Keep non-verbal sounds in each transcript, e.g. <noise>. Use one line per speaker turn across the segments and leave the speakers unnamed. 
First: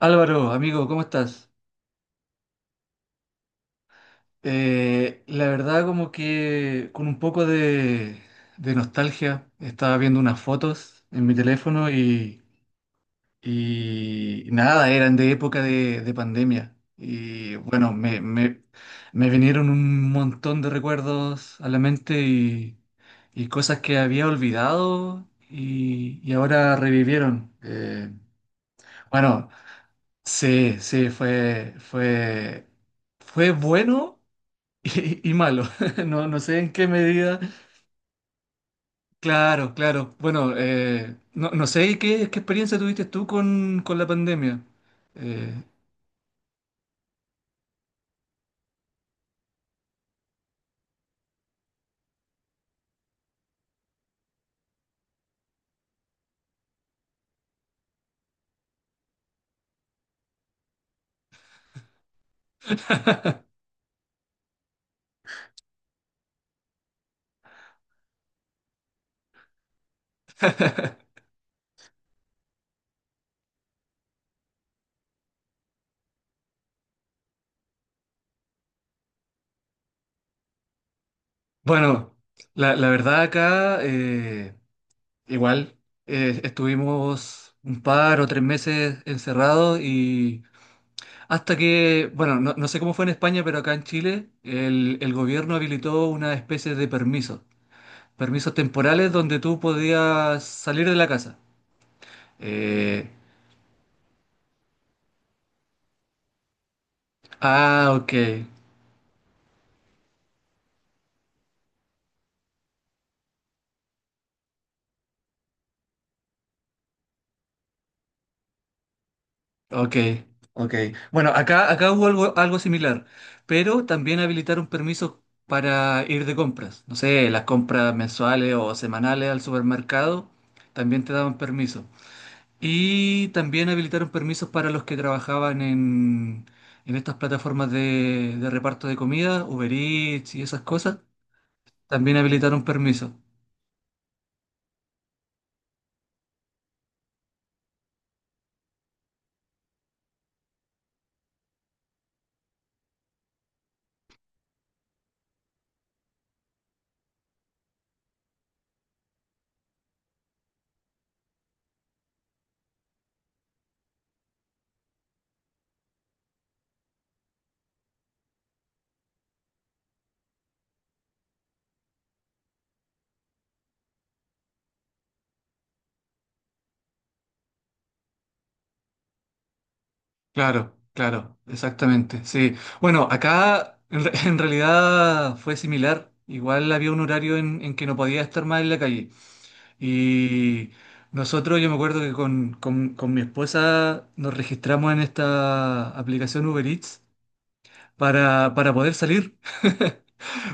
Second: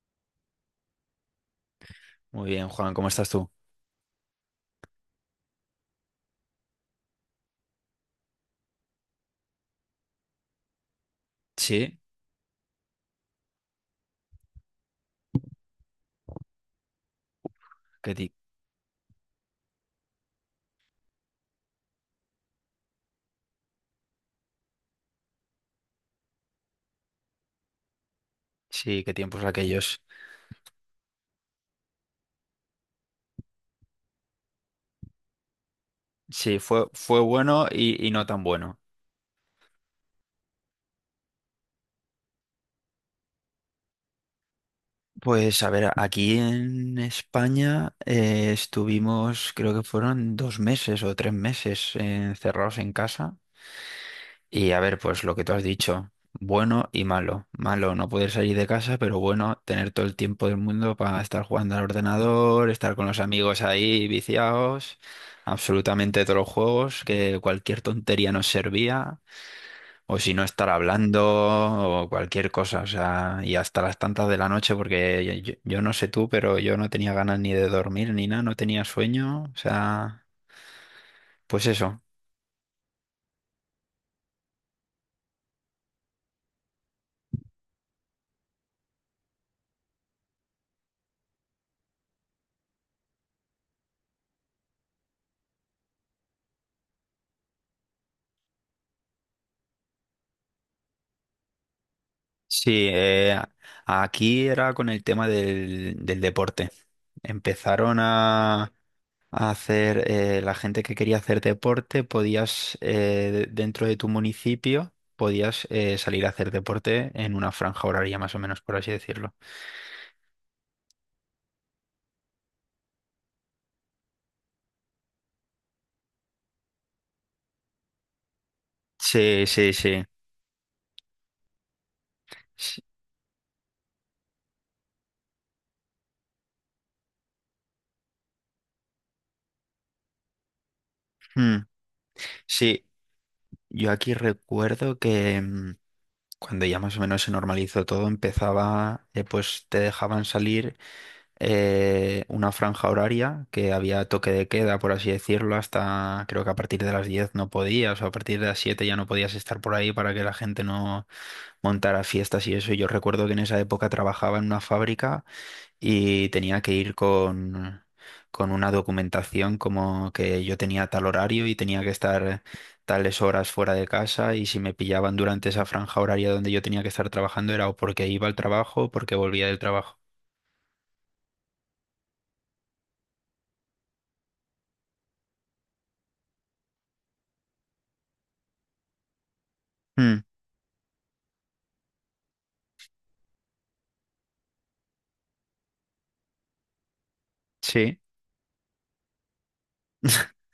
Álvaro, amigo, ¿cómo estás?
Muy bien, Juan, ¿cómo estás tú?
La verdad como que con un poco de nostalgia estaba viendo unas fotos en mi teléfono
Sí,
y nada, eran de época de pandemia. Y bueno,
qué
me,
ti-
me- me vinieron un montón de recuerdos a la mente y cosas que había olvidado y ahora revivieron.
sí, qué tiempos
Bueno,
aquellos.
sí, sí, fue bueno. Y malo, <laughs> no, no
Sí,
sé en qué
fue
medida.
bueno y no tan bueno.
Claro, claro. Bueno, no, no sé qué experiencia tuviste tú con la pandemia. Eh,
Pues a ver, aquí en España estuvimos, creo que fueron dos meses o tres meses encerrados en casa. Y a ver, pues lo que tú has dicho, bueno y malo. Malo no poder salir de casa, pero bueno, tener todo el tiempo del mundo para estar jugando al ordenador, estar con los
<laughs>
amigos ahí viciados, absolutamente todos los juegos, que cualquier tontería nos servía, o si no estar hablando, o cualquier cosa, o sea, y hasta las tantas de la noche, porque yo no sé tú, pero yo no tenía ganas ni de dormir ni nada, no tenía sueño, o sea, pues eso.
Bueno, la verdad acá igual estuvimos un par o tres meses encerrados y hasta que, bueno, no, no sé cómo fue en España, pero acá en Chile el gobierno habilitó una especie de permiso, permisos temporales donde tú podías salir de la casa.
Sí,
Eh,
aquí era con el tema del deporte.
ah,
Empezaron
ok,
a hacer, la gente que quería hacer deporte, podías, dentro de tu municipio, podías salir a hacer deporte en una franja horaria, más o menos, por así decirlo.
ok, ok. Bueno, acá hubo algo similar, pero también habilitaron permisos para ir de compras. No sé, las compras mensuales o semanales al
Sí, sí, sí.
supermercado también te daban permiso.
Sí,
Y también habilitaron permisos para los que trabajaban en estas plataformas de reparto de comida, Uber Eats y esas cosas.
mm,
También habilitaron
sí.
permisos.
Yo aquí recuerdo que cuando ya más o menos se normalizó todo, empezaba, pues te dejaban salir una franja horaria que había toque de queda, por así decirlo, hasta creo que a partir de las 10 no podías, o a partir de las 7 ya no podías estar por ahí para que la gente no montara fiestas y eso. Y yo recuerdo que en esa época trabajaba en una fábrica y tenía que ir con una documentación como que yo tenía tal horario y tenía que estar tales horas fuera de casa y si me pillaban durante esa franja horaria donde yo tenía que estar trabajando era o porque iba al trabajo o porque volvía del trabajo.
Claro, claro, exactamente, sí. Bueno, <laughs> en realidad fue similar. Igual había un horario en que no podía estar más en la calle.
Mm,
Y nosotros, yo me acuerdo que con mi esposa nos registramos en esta aplicación Uber Eats
sí.
para poder salir. <laughs>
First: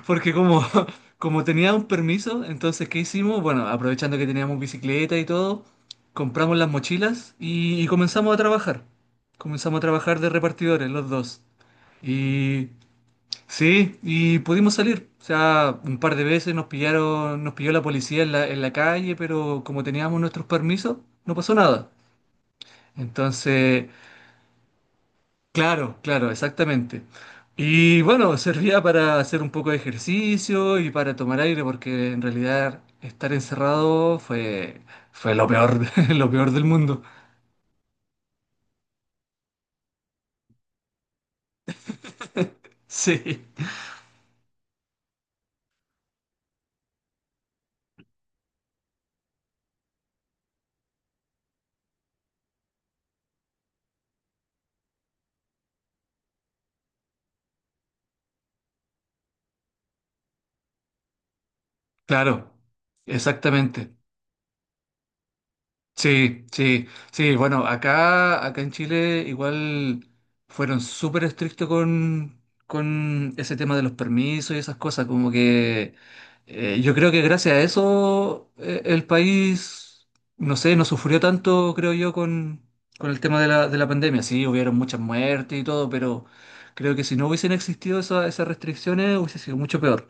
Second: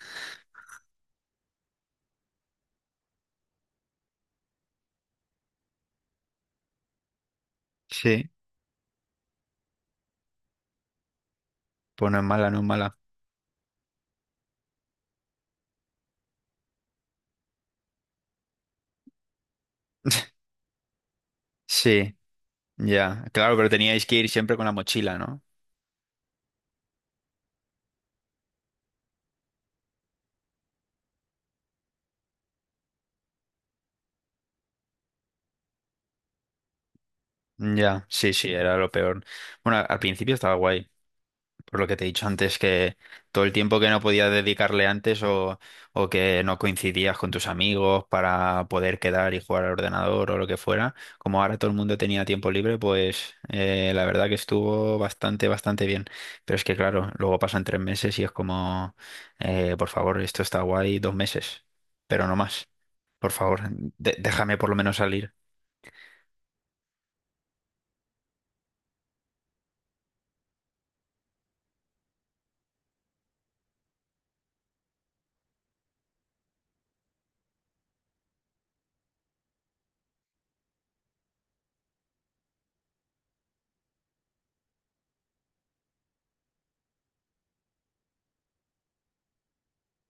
Porque como, <laughs> como tenía un permiso, entonces, ¿qué hicimos? Bueno, aprovechando que teníamos bicicleta y todo, compramos las mochilas y
Sí,
comenzamos a trabajar. Comenzamos a trabajar de repartidores, los dos.
pues no es mala, no es
Y
mala.
sí, y pudimos salir. O sea, un par de veces nos pillaron, nos pilló la policía en en la calle, pero como teníamos nuestros permisos, no pasó nada.
Sí, ya. Claro, pero
Entonces,
teníais que ir siempre con la mochila, ¿no?
claro, claro, exactamente. Y bueno, servía para hacer un poco de ejercicio y para tomar aire, porque en realidad estar encerrado fue lo peor, <laughs> lo peor del mundo.
Ya, sí, sí, era lo peor. Bueno, al principio estaba guay. Por lo que te he dicho antes, que todo
Sí,
el tiempo que no podías dedicarle antes o que no coincidías con tus amigos para poder quedar y jugar al ordenador o lo que fuera, como ahora todo el mundo tenía tiempo libre, pues la verdad que estuvo bastante bien. Pero es que claro, luego pasan tres meses y es como, por favor, esto está guay dos meses, pero no
claro,
más. Por favor,
exactamente.
déjame por lo menos salir.
Sí, sí, sí. Bueno, acá en Chile igual fueron súper estrictos con ese tema de los permisos y esas cosas. Como que yo creo que gracias a eso el país, no sé, no sufrió tanto, creo yo, con el tema de de la pandemia. Sí, hubieron muchas muertes y todo, pero creo que si no hubiesen existido esas restricciones hubiese sido mucho peor.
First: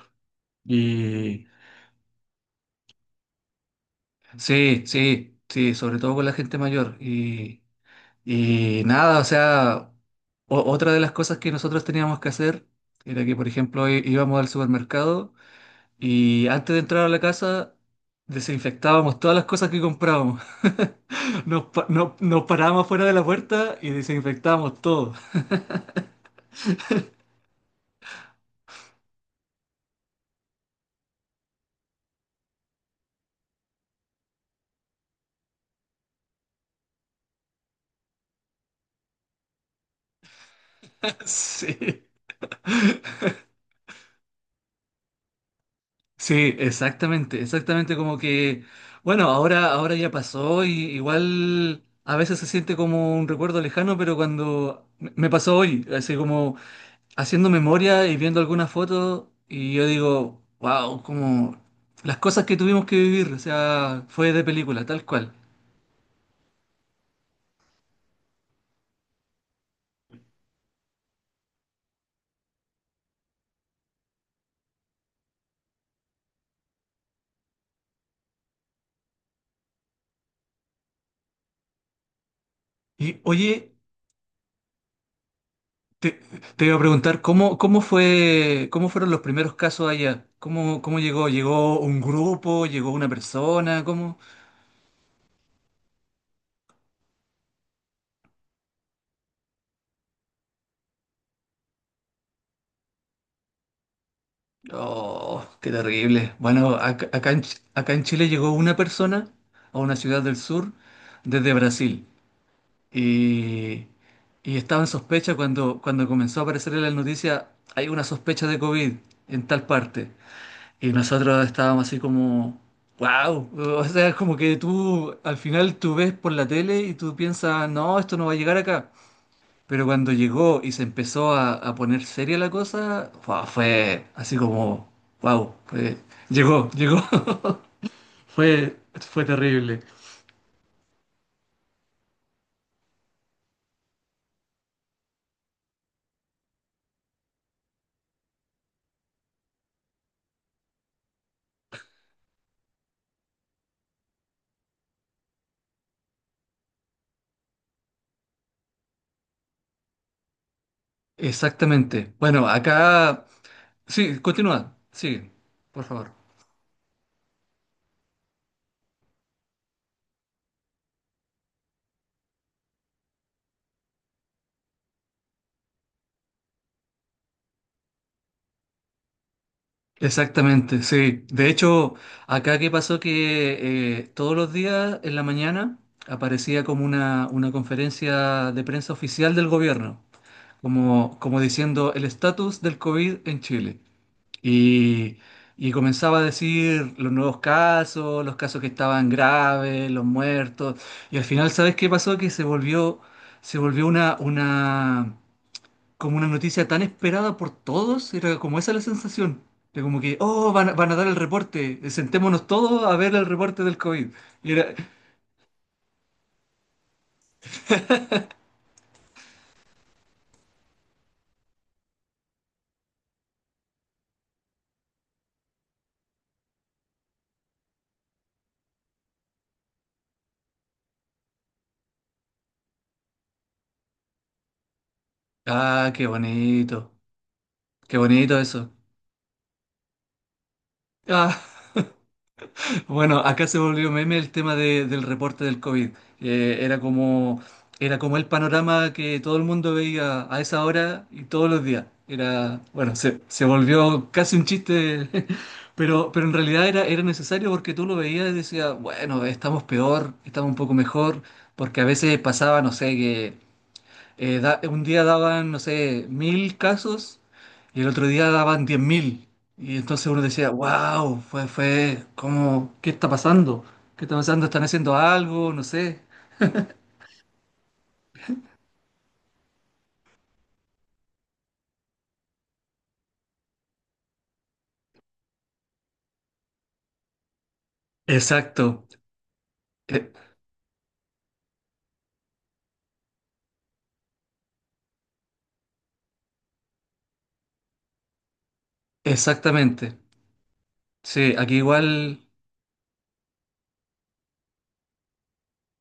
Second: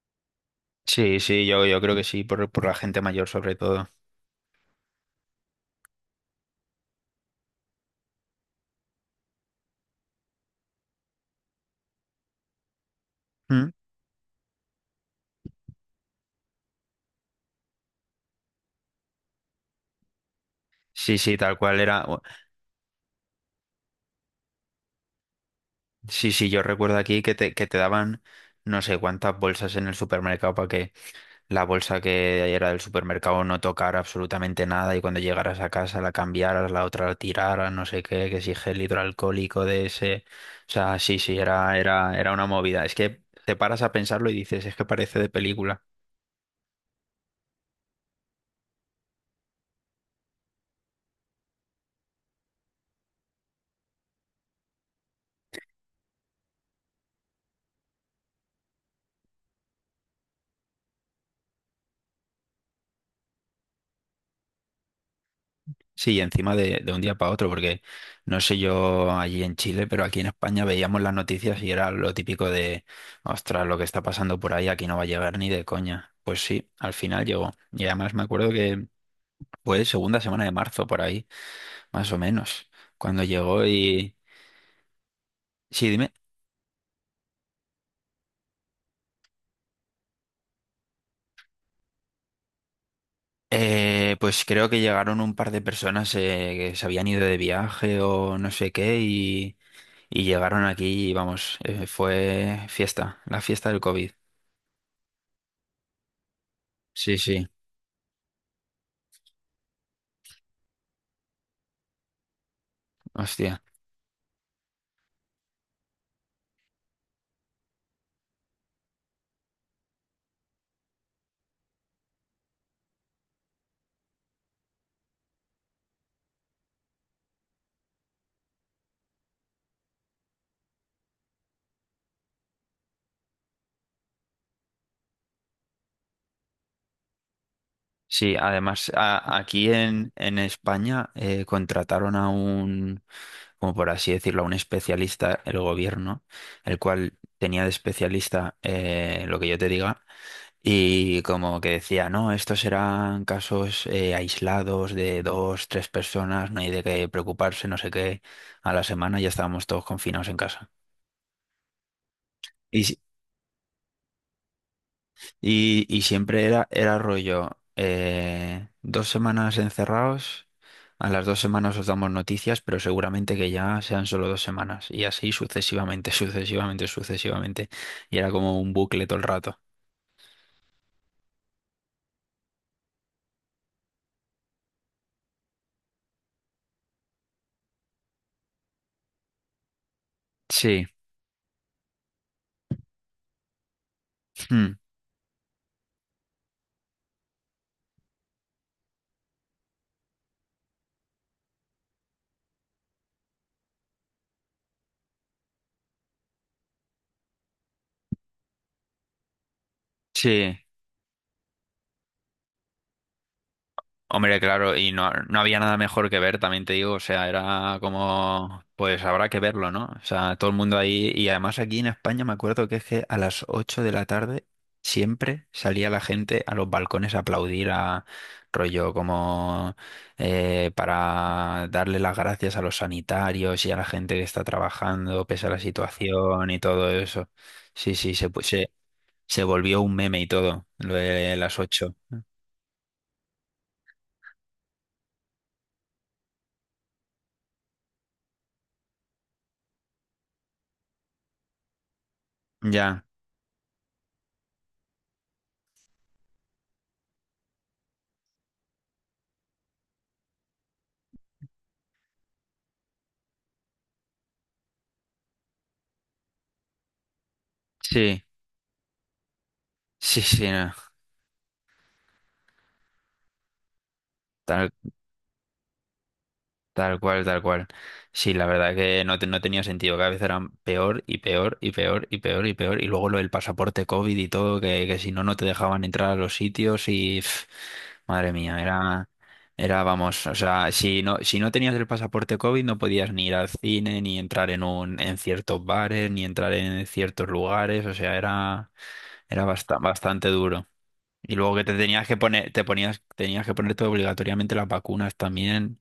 Sí,
Y
sí, yo creo que sí, por la gente mayor sobre todo.
sí, sí, sí, sobre todo con la gente mayor. Y. Y nada, o sea, otra de las cosas que nosotros teníamos que hacer era que, por
Mm.
ejemplo, íbamos al supermercado y antes de entrar a la casa desinfectábamos todas las cosas que comprábamos.
Sí, sí,
<laughs>
tal
Nos,
cual
pa-
era.
no- Nos parábamos fuera de la puerta y desinfectábamos todo.
Sí, sí, yo recuerdo aquí que te daban no sé cuántas bolsas en el supermercado para que la bolsa que era del supermercado no tocara absolutamente nada y cuando llegaras a casa la cambiaras, la otra la tiraras, no sé qué, que si gel hidroalcohólico de ese. O sea, sí,
<laughs>
sí,
Sí.
era una movida. Es que te paras a pensarlo y dices, es que parece de película.
Sí, exactamente, exactamente como que, bueno, ahora ya pasó y igual a veces se siente como un recuerdo lejano, pero cuando me pasó hoy, así como haciendo memoria y viendo algunas fotos y yo digo, wow, como las cosas que tuvimos que vivir, o sea, fue de película, tal cual.
Sí, encima de un día para otro, porque no sé yo allí en Chile, pero aquí en España veíamos las noticias y era lo típico de, ostras, lo que está pasando por ahí, aquí no va a llegar ni de coña. Pues sí, al final llegó. Y además me acuerdo que fue segunda semana de marzo por ahí, más o menos,
Y
cuando llegó
oye,
y... Sí, dime.
te, te iba a preguntar, ¿cómo fueron los primeros casos allá? ¿Cómo llegó? ¿Llegó un grupo? ¿Llegó una persona? ¿Cómo?
Pues creo que llegaron un par de personas que se habían ido de viaje o no sé qué y llegaron aquí y vamos, fue fiesta, la fiesta del COVID.
Oh, qué terrible. Bueno,
Sí, sí.
Acá en Chile llegó una persona a una ciudad del sur desde Brasil.
Hostia.
Y, y estaba en sospecha cuando, cuando comenzó a aparecer en las noticias, hay una sospecha de COVID en tal parte. Y nosotros estábamos así como, wow, o sea, es como que tú al final tú ves por la tele y tú piensas, no, esto no va a llegar acá. Pero cuando llegó y se empezó a poner seria la cosa, fue así como, wow, llegó, llegó. <laughs>
Sí,
Fue,
además
fue
aquí
terrible.
en España contrataron a un, como por así decirlo, a un especialista, el gobierno, el cual tenía de especialista lo que yo te diga, y como que decía, no, estos serán casos aislados de dos, tres personas, no hay de qué preocuparse, no sé qué. A la semana ya estábamos todos confinados en casa.
Exactamente. Bueno,
Y, si,
acá... Sí, continúa, sigue, por
Y
favor.
siempre era, era rollo, dos semanas encerrados, a las dos semanas os damos noticias, pero seguramente que ya sean solo dos semanas. Y así sucesivamente, <laughs> sucesivamente, sucesivamente. Y era como un bucle todo el rato.
Exactamente, sí. De hecho, acá qué pasó que todos los días en la mañana aparecía como una conferencia de prensa oficial del gobierno,
Sí,
como, como diciendo el estatus del COVID en Chile.
mm,
Y, y comenzaba a decir los nuevos casos, los casos que estaban graves, los muertos. Y al final, ¿sabes qué pasó? Que se volvió una como una noticia tan esperada por todos, era como esa la sensación. De como que, oh,
sí.
van a dar el reporte, sentémonos todos a ver el reporte del COVID.
Hombre,
Y era,
claro, y no, no había nada mejor que ver, también te digo, o sea, era como, pues habrá que verlo, ¿no? O sea, todo el mundo ahí, y además aquí en España me acuerdo que es que a las 8 de la tarde siempre salía la gente a los balcones a aplaudir a rollo como para darle las gracias a los sanitarios y a la gente que está trabajando pese a la
ah,
situación y todo eso. Sí,
qué
sí,
bonito eso.
se volvió un meme y todo, lo de las
Ah,
ocho.
bueno, acá se volvió meme el tema del reporte del COVID. Eh, era como, era como el panorama que todo el mundo veía a esa hora y todos los días. Era, bueno,
Ya,
se volvió casi un chiste, <laughs> pero en realidad era necesario porque tú lo veías y decías, bueno, estamos peor, estamos un poco mejor, porque a veces pasaba, no sé, que un día daban, no sé, 1.000 casos y el otro
sí.
día daban 10.000. Y entonces
Sí,
uno decía,
sí, no,
wow, ¿cómo? ¿Qué está pasando? ¿Qué está pasando? ¿Están
Tal,
haciendo algo? No sé.
tal cual, tal cual. Sí, la verdad que no, no tenía sentido. Cada vez eran peor y peor y peor y peor y peor. Y luego lo del pasaporte COVID y todo, que si no, no te dejaban entrar a los sitios y... pf, madre mía,
Exacto,
era... Era, vamos,
e-
o sea, si no tenías el pasaporte COVID no podías ni ir al cine, ni entrar en un, en ciertos bares, ni entrar en ciertos lugares, o sea, era,
exactamente.
bastante duro.
Sí,
Y luego
aquí
que te tenías que
igual
poner, te ponías, tenías que ponerte obligatoriamente las vacunas también.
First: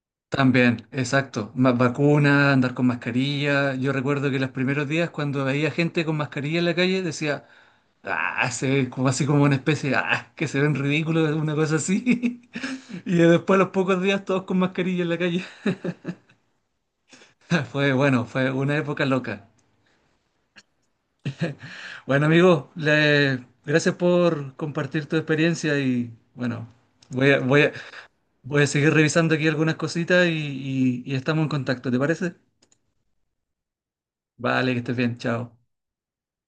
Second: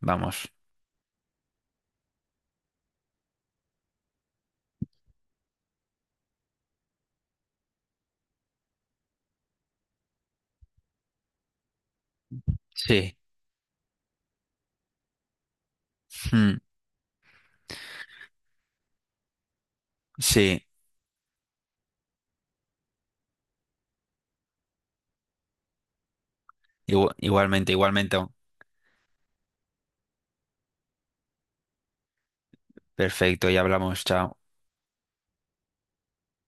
Vamos.
también, exacto. Más vacuna andar con mascarilla. Yo recuerdo que los primeros días cuando veía gente con mascarilla en la calle decía, ah, se ve como así como una especie de, ah, que se ven ridículos, una cosa así. <laughs> Y
Sí.
después a los pocos días todos con mascarilla en la calle.
Mm,
<laughs> Fue bueno, fue una época loca.
sí.
Bueno, amigo, gracias por compartir tu experiencia y bueno, voy a, voy a,
Igualmente, igualmente.
voy a seguir revisando aquí algunas cositas y y estamos en contacto, ¿te parece?
Perfecto, ya hablamos, chao.
Vale, que estés bien, chao.